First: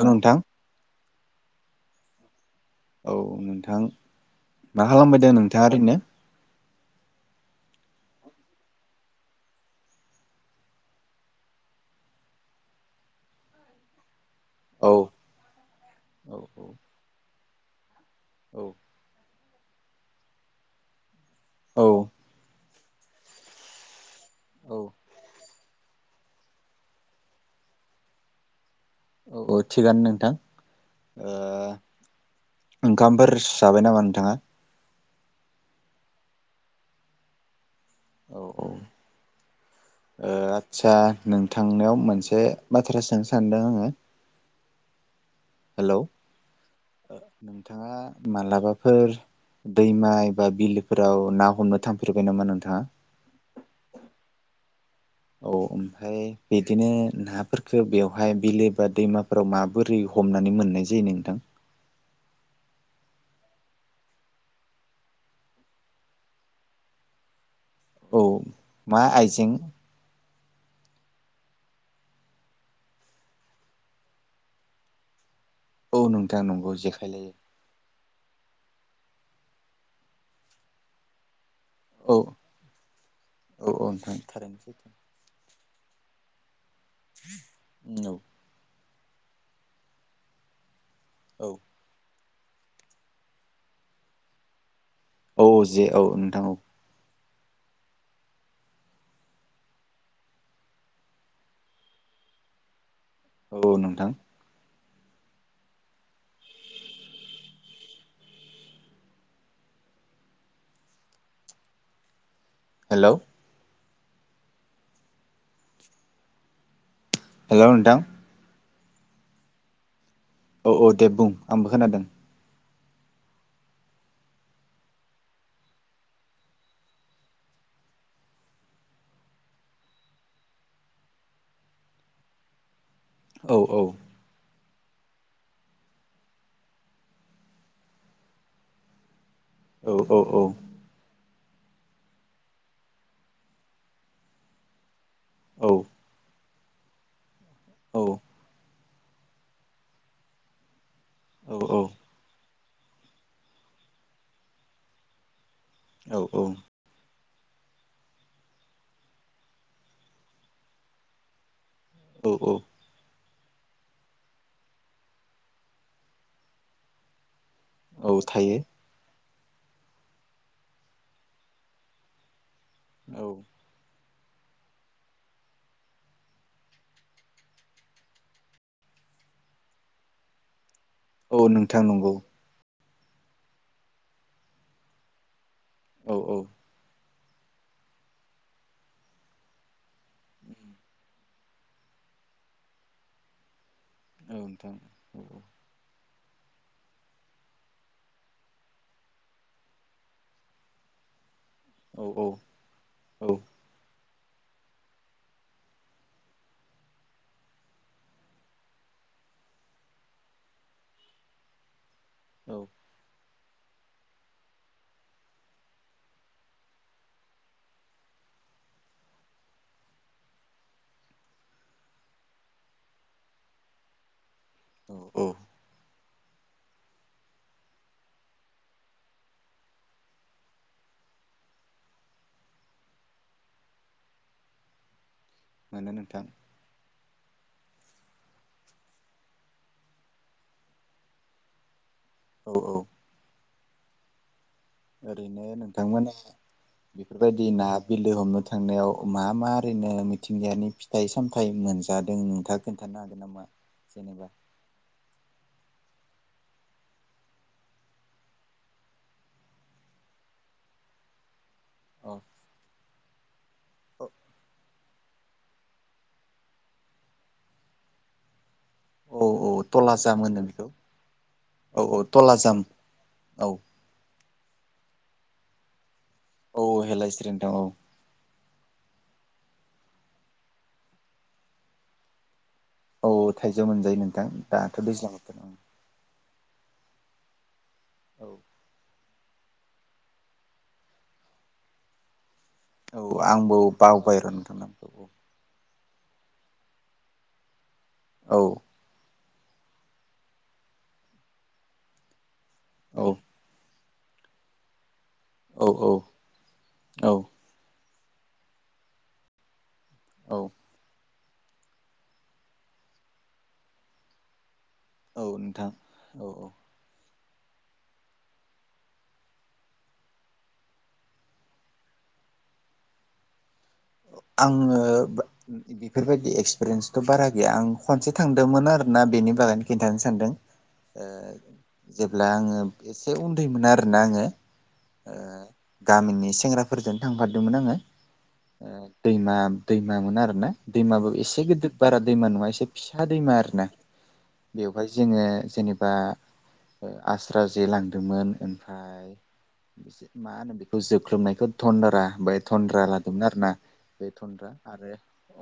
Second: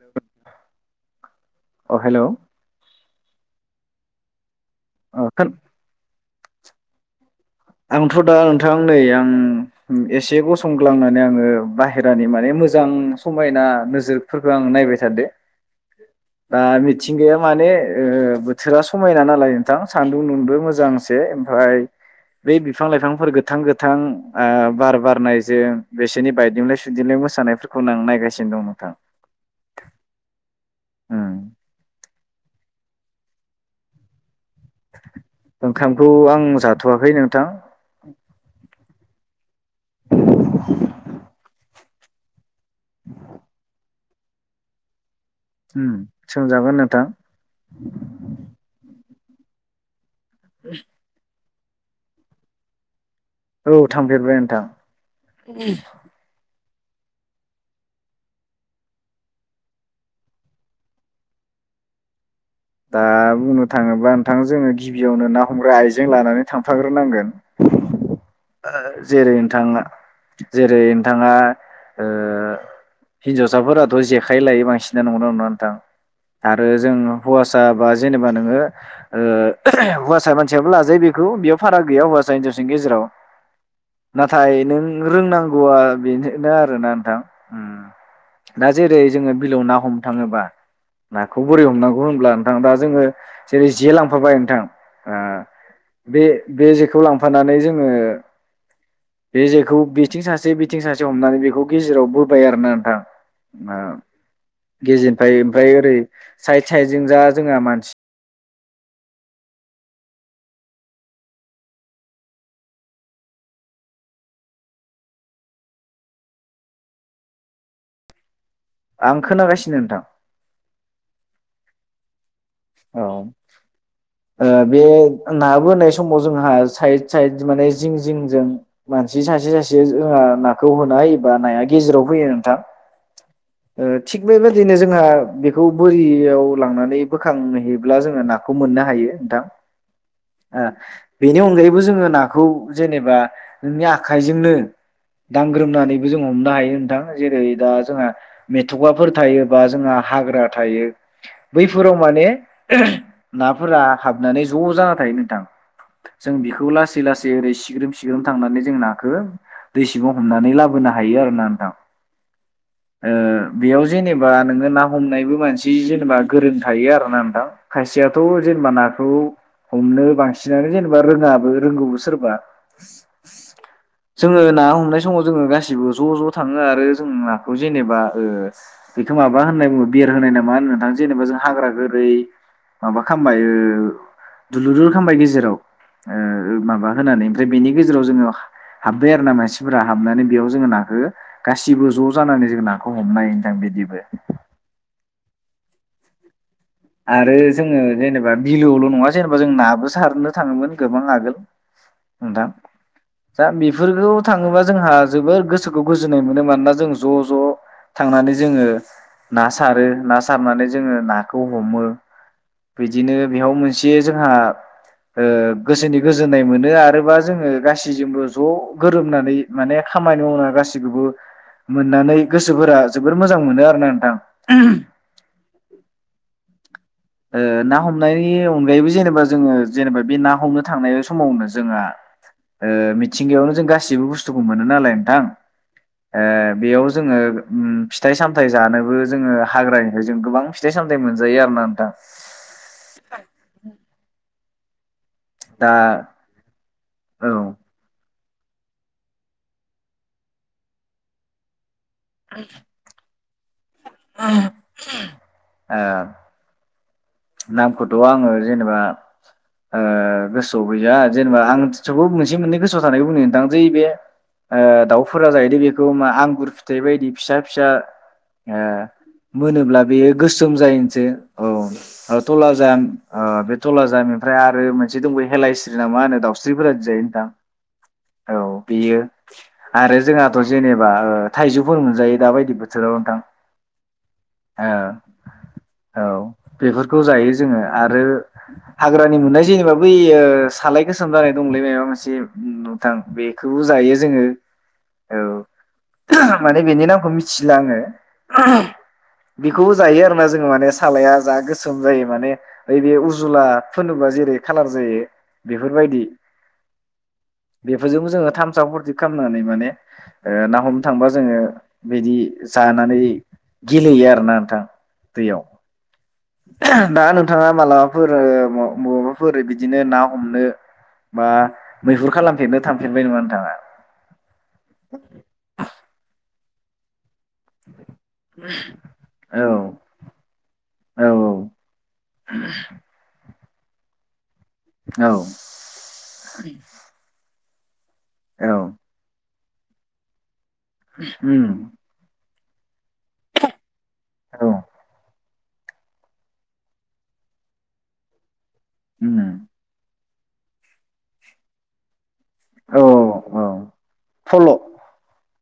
ओं नोंथां अ हेलौ औ नोंथां मा ओ खालामबायदों नोंथांङा ओरोइनो आंथ' दा नोंथां नै आं उम एसे गसंग्लांनानै नाङो सासे रांनि सासे रांनि माने मोजां समायना नोजोर फोरखो आं औ नायबाय थादो औ दा मिथिंगाया माने ओ औ बोथोरा समायना नालाय थां सान्दुं दुंदो मोजां बे ओमफ्राय बे बिफां लाइफांफोर गोथां गोथां ओ औ बार बारनाय जे बिसोरनि बायदेमलाय सुदेमलाय मोसानायफोरखौ आं नायगासिनो दं नोंथां औ-औ थिगानो नोंथां। ओ। उम ओंखामफोरस जाबाय नामा नोंथांङा? ओंखामखौ आं जाथवाखै नोंथां। औ-औ ओ आतसा नों थांनायाव मोनसे बाथ्रा सोंनो सानदों आंङो उम हेलौ सोंजागोन नोंथां नोंथांङा मालाबाफोर दैमाय ओ बिलफोराव ना हमनो थांफेरबाय नामा नोंथांङा औ थांफेरबाय नोंथां औ ओमफाय बिदिनो नाफोरफोरखो बेवहाय बिलो बा दैमाफोराव माबोरै हमनानै मोननाय जायो नोंथां ओ बुंनो थांङोब्ला नोंथां जोंङो गिबियावनो ना हमग्रा आइजें लानानै थांफाग्रोनांगोन। औ ओ मा जेरै आइजें नोंथांङा जेरै नोंथांङा हिनजावसाफोराथ जेखाइ लायो बांसिनानो नंगौना नंङा? औ नोंथां नंगौ जेखायलायो हुवासा बा जेनेबा नोंङो ओ हुवासा मानसियाबो लाजायो बेखौ बेयाव जे फाराग गैया औ हौवासा हिनजावसनि गेजेराव औ औ नोंथां नाथाय थारैनो नों सैथो रोंनांगौआ बेनो दा ओ ना नोंथां औ उम। जेरै जोंङो बिलोआव ना हमनो थांङोबा जे नाखौ औ बोरै हमनांग होनब्ला नोंथां दा जोंङो जेरै जे लांफाबाय नोंथां। ओ औ जे औ नोंथां औ बे-बे जेखौ लां फानानै जोंङो बे जेखौ बिथिं सासे बिथिं सासे हमनानै बेखौ गेजेराव बोबाय आरो ना नोंथां औ ओ नोंथां गेजेरनिफ्राय ओमफ्राय ओरै साइद साइदजों जा जोंहा मानसि। हेलौ हेलौ नोंथां आं खोनागासिनो नोंथां औ औ देब बुं आंबो खोनादों औ ओ बे नाबोनाय समाव जोंहा साइद साइद माने जिं जिंजों मानसि सासे सासे जोंहा नाखौ होनायबा नाया गेजेराव फैयो नोंथां औ औ ओ थिग बेफोर बिदिनो जोंहा बेखौ बोरियाव लांनानै बोखांहैयोब्ला जोङो नाखौ मोननो हायो नोंथां। औ औ औ‌। ओ बेनि अनगायैबो जोङो नाखौ जेनेबा नोंनि आखाइजोंनो औ दांग्रोमनानैबो जों हमनो हायो। नोंथां जेरै दा औ जोंहा थुगाफोर थायोबा जोंहा हाग्रा थायो। बैफोराव नाफोरा हाबनानै ज' जाना थायो नोंथां‌ जों औ बेखौ लासै लासै ओरै सिग्रोम सिग्रोम थांनानै जों नाखौ दै सिबाव हमनानै लाबोनो हायो आरो ना नोंथां। औ औ। ओ बेयाव जेनेबा नोङो ना हमनायबो मानसि जेनेबा गोरों थाय आरोना नोंथां। औ खायसेयाथ' थायो जेनेबा नाखौ हमनो बांसिनानो जेनेबा रोङाबो रोंगौबो सोरबा। औ। जोङो ना हमनाय समाव जोङो गासिबो ज' ज' थाङो आरो जों नाखौ जेनेबा ओ बेखौ माबा होननाय बुङो बिर होनाय नामा होनथां जेनेबा औ हाग्रा नोंथां नंगौ गोरै माबा खालामबाय ओ दुलुरदुर खालामबाय गेजेराव। ओ औ औ माबा होनानै ओमफ्राय बेनि गेजेराव जोङो हाबबाय आरो ना मानसिफ्रा हाबनानै बेयाव जोङो नाखो गासिबो ज' जानानै जों नाखौ हमनायो नोंथां बिदि औ नोंथां। औ आरो जोङो जेनेबा बिलोआवल' नङा जेनेबा जों नाबो सारनो थाङोमोन गोबां आगोल। औ नोंथां औ दा बेफोरखौ थाङोबा जोंहा जोबोर गोसोखौ गोजोननाय मोनो मानोना जों ज' ज' थांनानै जोङो ना सारो ना सारनानै जोङो नाख खौ हमो। बेदिनो बेयाव मोनसे जोंहा ओ गोसोनि गोजोननाय मोनो आरोबा जोङो गासैजोंबो ज' गोरोमनानै माने खामानि मावना गासैखौबो मोननानै गोसोफोरा जोबोर मोजां मोनो आरो ना नोंथां। उम। ओ ना हमनायनि अनगायैबो जेनेबा जोङो जेनेबा बे ना हमनो थांनाय समावनो जोंहा ओ मिथिंगायावनो जों गासिबो बुस्थुखौ मोनो नालाय नोंथां। मोनो ओ नोंथां बेयाव जोङो उम फिथाइ-सामथाइ जानोबो जोङो हाग्रानिफ्राय जों गोबां फिथाइ-सामथाइ मोनजायो आरोना नोंथां। औ औ [inaudible] ओरैनो दा नोंथांमोना औ बेफोरबायदि ओ ना बिलो हमनो थांनायाव मा मा ओरैनो मिथिंगायानि फिथाइ-सामथाइ मोनज जादों नोंथाङा खोनथानो हागोन नामा? जेनेबा [unintelligible] नामखौथ' आङो जेनेबा ओ गोसोआव गैया जेनेबा आं [unintelligible] खौ औ मोनसे मोननै गोसोआव थानाय बुंनो नोंथां जै बे ओ दाउ फोरा जायोदि बेखौ मा आंगुर फिथाइ बायदि फिसा-फिसा ए औ औ मोनोब्ला बेयो तलाजाम होनो गोसोम बेखौ जायो जे औ औ तला तलाजाम जाम ओ औ बे तला जामनिफ्राय आरो मोनसे दंबैयो हेलायस्रि नामा होनो? औ दाउस्रिफोरादि जायो नोंथां हेलायस्रि औ औ बेयो आरो जोंहाथ' जेनेबा ओ थाइजौफोर मोनजायो दााबायदि बोथ औ थाइजौ मोनजायो नोंथां दाथ' दैज्लां बोथोर औ औ बेफोरखौ जायो जोङो आरो हाग्रा नि [unintelligible] नाय जेनेबा बैयो सालाय गोसोम जानाय दंलै माबा मोनसे नोंथां औ आंबो बेखौबो जायो बावबाय जोङो र' नोंथां नामखौ औ माने बेनि नामखौ मिथिला आङो [inaudible] बेखौबो जायो आरोना जोङो माने सालाया जा गो सोम जायो माने ओइ बे औ उजुला फुनोबा जेरै खालार जायो औ औ बेफोरबायदि औ बेब फोरजोंबो जोङो थामसा फुरथि खालामनानै माने ओ औ ना हमनो थांबा जोङो बिदि जानानै गेलेयो आरोना नोंथां। औ नोंथां औ औ दानो [unintelligible] नोंथाङा मालाबाफोर माबाफोर बिदिनो ना हमनो बा मैहुर खालामफेरनो थांफेरबाय नङा नोंथाङा आङो बेफोरबायदि एक्स। प्रन्स [unintelligible] बारा गैया खसे थांदोंमोन आरोना बेनि औ बागैनो खिथानो सानदों औ जेब्ला आंङो मोना आरोना आङो औ गामिनि सेंग्राफोरजों थांफादोंमोन होदोंमोन आङो औ दैमा दैमा मोन आरो ना दैमाबो एसे उम गिदिर बारा दैमा नङा एसे एसे फिसा दैमा आरो ना औ बेवहाय जोङो जेनेबा आस्रा जे लांदोंमोन ओमफ्राय उम मा होनो बेखौ जोख्रोबनायखौ धनन्दारा ओमफ्राय थन्द्रा औ लादोंमोन आरो औ ना बे थन्द्रा फल' आरो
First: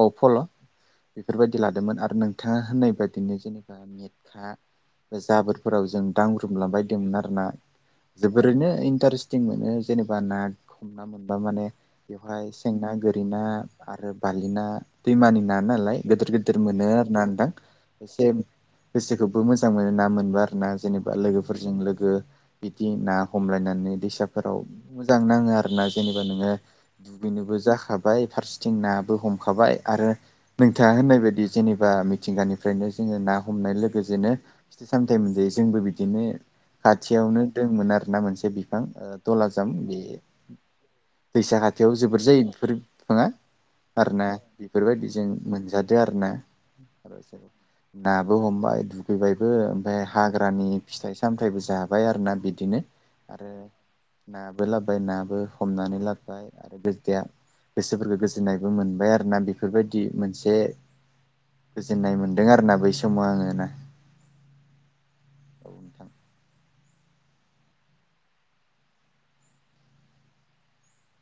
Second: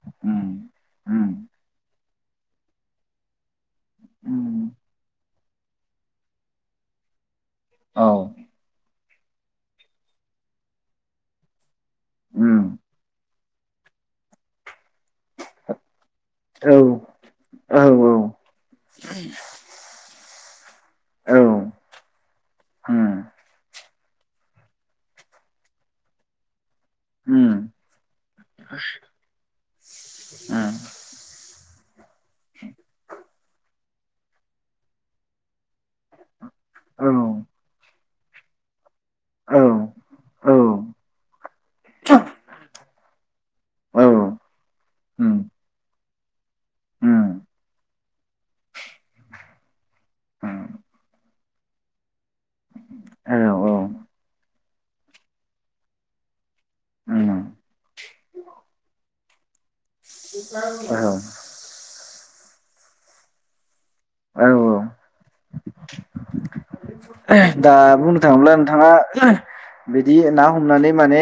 औ फल' उम उम बेफोरबायदि लादोंमोन आरो नोंथाङा होननाय बायदिनो जेनेबा मेटखा उम जाबोर फोराव जों दांग्रोमला बायदोंमोन आर ना। औ जोबोरैनो इन्टारेस् ं मोनो जेनेबा ना हमना मोनबा माने बेवहाय उम सेंना गो। ना आरो बारलि ना। दैमानि ना नालाय गिदिर गिदिर औ मोनो आरो ना नोंथां औ एसे गोसोखौबो मोजां मोनो ना मोनबा आरो ना जेनेबा औ लोगोफोरजों लोगो बिदि उम ना हमलायनानै दै। फोराव मोजां नाङो आरो ना जेनेबा नोङो उम दुगैनोबो जाखाब फारसेथिं ना बो हमखाबाय आरो उम नोंथां होननाय बादि जेनिबा। बा मिथिंगानिफ्रायनो जोङो ना हमनाय लोगोसेनो फिथाय सामथाय मोनजायो। जोंबो बिदिनो औ खाथियावनो दंमोन आरो मोनसे बिफां औ दलाजाम बे औ दैसा खाथियाव जोबोर जायो बेफोर बिफाङा औ आरो ना बेफोरबायदि जों उम मोनजादो आरो उम [inaudible] नाबो हमबाय दुगैबायबो ओमफ्राय उम हाग्रानि फिथाइ- सामथाय सामथायाइबो जाबाय आरो ना बिदिनो औ आरो ना बो लाबोबाय नाबो हमनानै लाबोबाय उम [unintelligible] गोसोफोरखौ गोजोननायबो मोनबाय आरो ना बेफोरबायदि मोनसे औ गोजोननाय मोनो दों आरोना बै समाव आङो ना औ औ नोंथां दा बुंनो थाङोब्ला नोंथाङा बिदि ना हमनानै माने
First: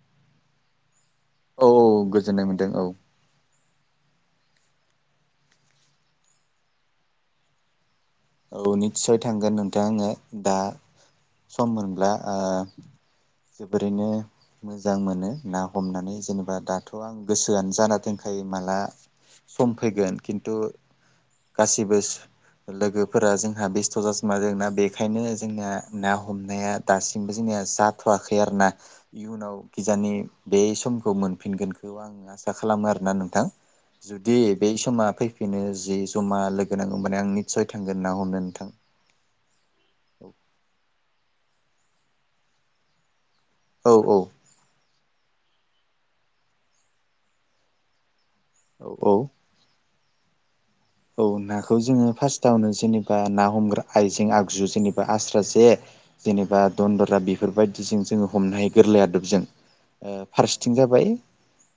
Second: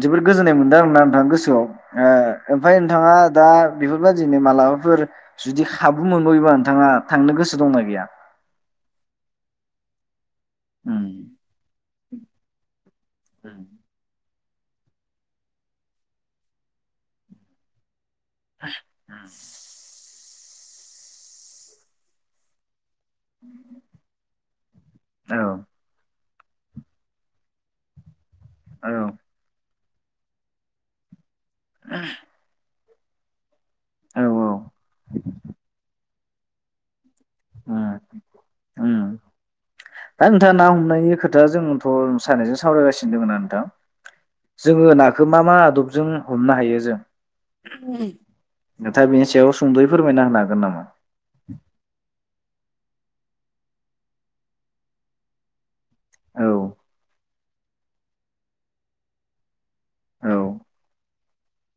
जोबोद गोजोननाय मोनदों आरोना गोसोआव औ गोजोननाय मोनदों ओमफ्राय औ नोंथाङा दा बेफोरबायदि मालाबाफोर जुदि खाबु मोनबावोबा नोंथाङा थांनो गोसो दंना गैया औ निस्सय थांगोन नोंथां आङो दा उम सम मोनब्ला उम जोबोरैनो मोजां मोनो ना हमनानै जेनेबा दाथ' आं गोसोआनो जाना दों थाखाय माला सम फैगोन खिन्थु गासिबो लोगो फोर जोंहा बेस्थ' जाजोबना दङ' बेखायनो उम औ जोंना ना हम- हमनाया दासिमबो जोंनिया जाथ'वाखै औ [unintelligible] किजानि बे समखौ मोन- फिनगोनखौ आं आसा खालामो आरो ना नोंथां औ जुदि बै समा फैफिनो जि जमा लोगो नांगौ माने आंनि औ थांगोन उम ना हमनो नोंथां उम दा औ नोंथा ना हमनायनि खोथा दा जोंथ' सानानैजों सावरायगासिनो दङं औ जोङो नाखौ मा -मा आदबजों हमनो हायो जों औ नोंथाङा औ बेनि सायाव सुंदैयै फोरमायना होनो हागोन नामा? औ नाखौ जोङो फार्स्ट आवनो जेनेबा ना हमग्रा आइजें आगजु जेनेबा आस्रा जे औ जेनेबा दन्दरा बि बेफोरबायदिजों जोङो हमनो हायो गोरलै आदबजों ओ औ फारसेथिं जाबाय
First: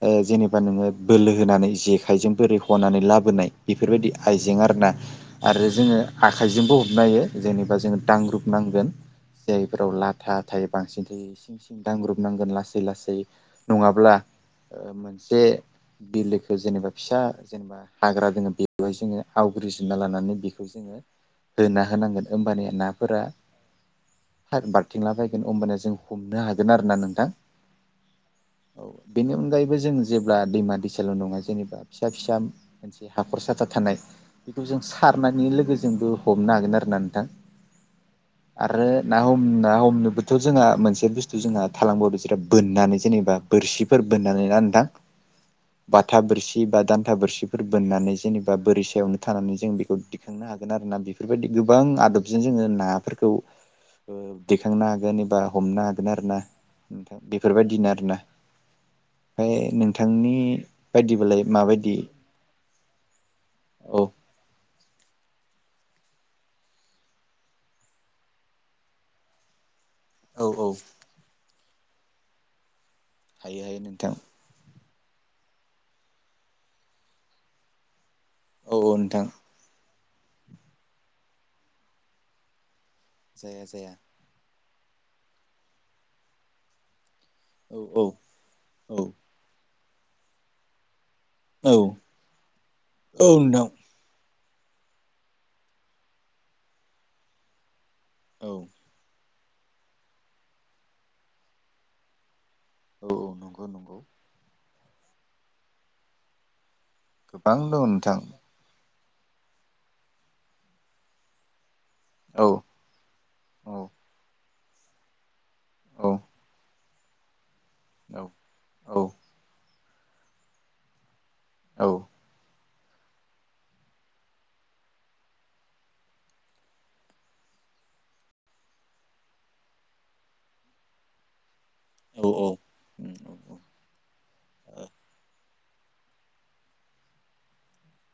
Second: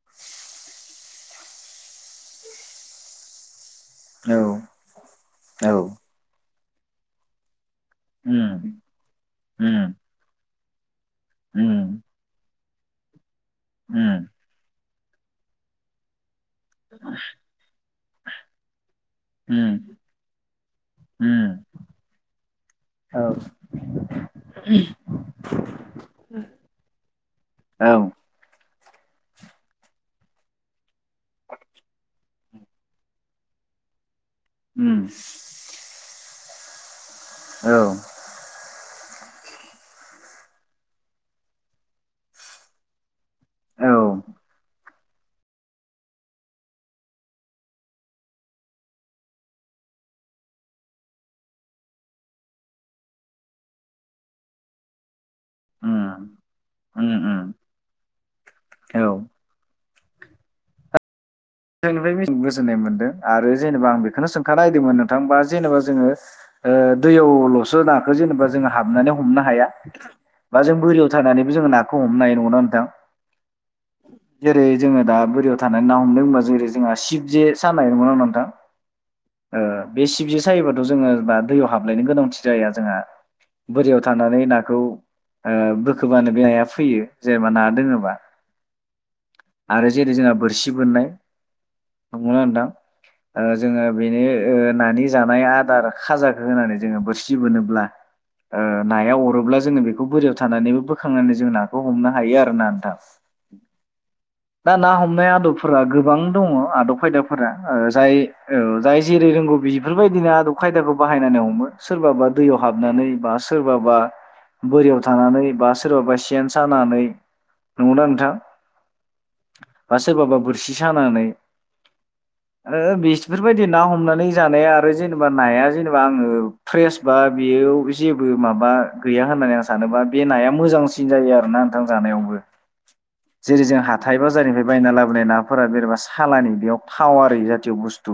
ओ जेनेबा नोङो बोलो होनानै जेखाइजों बोरै हनानै लाबोनाय बेफोरबायदि औ आइजें आरो ना आरो औ जोङो आखा इजोंबो हमनो हायो जेनेबा ओ जोङो दांग्रुब उम नांगोन जायफोराव उम लाथा थायो बांसिन थायो सिं सिं उम दांग्रुब नांगोन लासै लासै नङाब्ला उम ओ मोनसे बिलोखौ जेनेबा फिसा जेनेबा हाग्रा दोङो बेबो जोङो उम आवग्रिजोबना लानानै बेखौ जोङो उम होना होनांगोन होमबानो नाफोरा औ खार बारथिंलाबायगोन अमबानो जों हमनो हागोन आरो ना नोंथां औ औ बेनि अनगायैबो जों जेब्ला दैमा दैसाल नङा जेनेबा फिसा फिसा मोनसे हाखर साथा थानाय बेखौ जों उम सारनायनि लोगोजोंबो हमनो हागोन आरो ना नोंथां औ आरो ना हम ना हमनोबोथ जोंहा मोनसे बुस्थु जोंहा थालांबावदोंसो बोननानै जेनेबा औ बोरसिफोर बोननानै ना नोंथां बाथा बोरसि बा दान्था बोरसिफोर बोननानै जेनेबा बोरि सायावनो थानानै जों बेखौ दिखांनो हागोन आरो ना बेफोरबायदि गोबां आदबजों जोङो नाफोरखौ ओ दिखांनो हागोन एबा हमनो हागोन आरो उम ना उम नोंथां उम बेफोरबायदिनो आरो ना औ ओमफाय बिथांनि बायदि बालाय आं नुनाप बादिनो गोजोननाय मोन आरो जेनेबा औ आं बेखौनो सोंखानायदोमोन नोंथां जेनेबा जोङो ओ दैयावलसो नाखौ जेनेबा जोङो हाबनानै हमनो हाया। औ बा औ जों बोरियाव थानानैबो जोंङो ना खौ हमनाय नंगौ ना नोंथां हायो हायो नोंथां जेरै जोङो दा बोरियाव थाना ना हमनो होनबा जेरै जोंहा सिबजे सानाय नंगौना नंङा नों थां औ औ नोंथां ओ बे सिबजे सायोबाथ जोङो बा दैयाव हाबलायनो गोनांथि जाया जोंहा जाया जाया बोरियाव थानानै ना खौ ओ बोखोबानो बे नाया फैयो। जेनेबा ना औ दोङोबा औ आरो जेरै जोंहा बोरसि बोननाय औ नंगौना नोंथां औ ओ नोंथां जोङो बेनो ओ नानि जानाय आदार खाजाखौ होनानै जोङो बोरसि बोनोब्ला औ ओ नाया अरो अब्ला जोङो बेखौ बोरियाव थानानैबो बोखांनानै जोंङो नाखौ हमनो हायो आरोना नोंथां। औ नंगौ नंगौ। दा ना हमनाय आदबफोरा गोबां दङ आदब खायदाफोरा गोबां ओ दं जाय नोंथां ओ जाय जेरै रोंगौ बेफोरबायदिनो आदब खायदाखौ बाहायनानै हमो। सोरबाबा औ दैयाव हाबनानै बा औ सोरबाबा बोरियाव थानानै बा औ सोरबाबा सेन सानानै नंगौना औ नोंथां औ। बा सोरबाबा बोरसि सानानै औ। आरो बेफोरबायदि ना हमनानै जानाया आरो जेनेबा नाया जेनेबा आङो फ्रेस बा बेयो जेबो माबा गैया होननानै आं सानोबा बे नाया मोजांसिन जायो आरोना थां जानायावबो जेरै जों हाथाय बाजारनिफ्राय बायना लाबोनाय ना जेनेबा सानि बेयाव थाव आरो जाति' बुस्थु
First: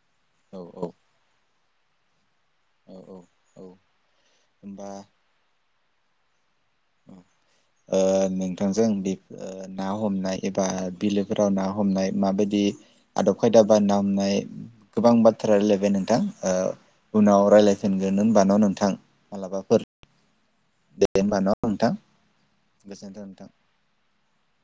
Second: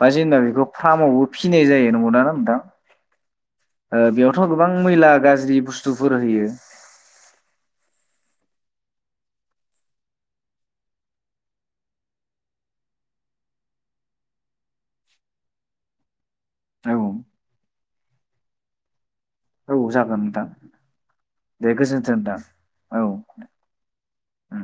बा जोंना औ बेखौ फार्मआवबो फिसिनाय जायो नंगौ ना थां औ औ ओ बेयावथ' गोबां होमबा मैला गाज्रि बुस्थु बुस्थुफोर होयो। ओ नोंथांजों बे ओ ना हमनाय एबा बिलोफोराव ना हमनाय माबायदि आदब खायदा बा ना हमनाय गोबां बाथ्रा रायलायबाय नोंथां ओ औ उनाव रायज्लायगोन दोननो होनबा ना नोंथां? औ मालाबाफोर जागोन नोंथां। दे होमबा ना दे नोंथां गोजोन्थों नोंथां औ गोजोनथों नोंथां उम।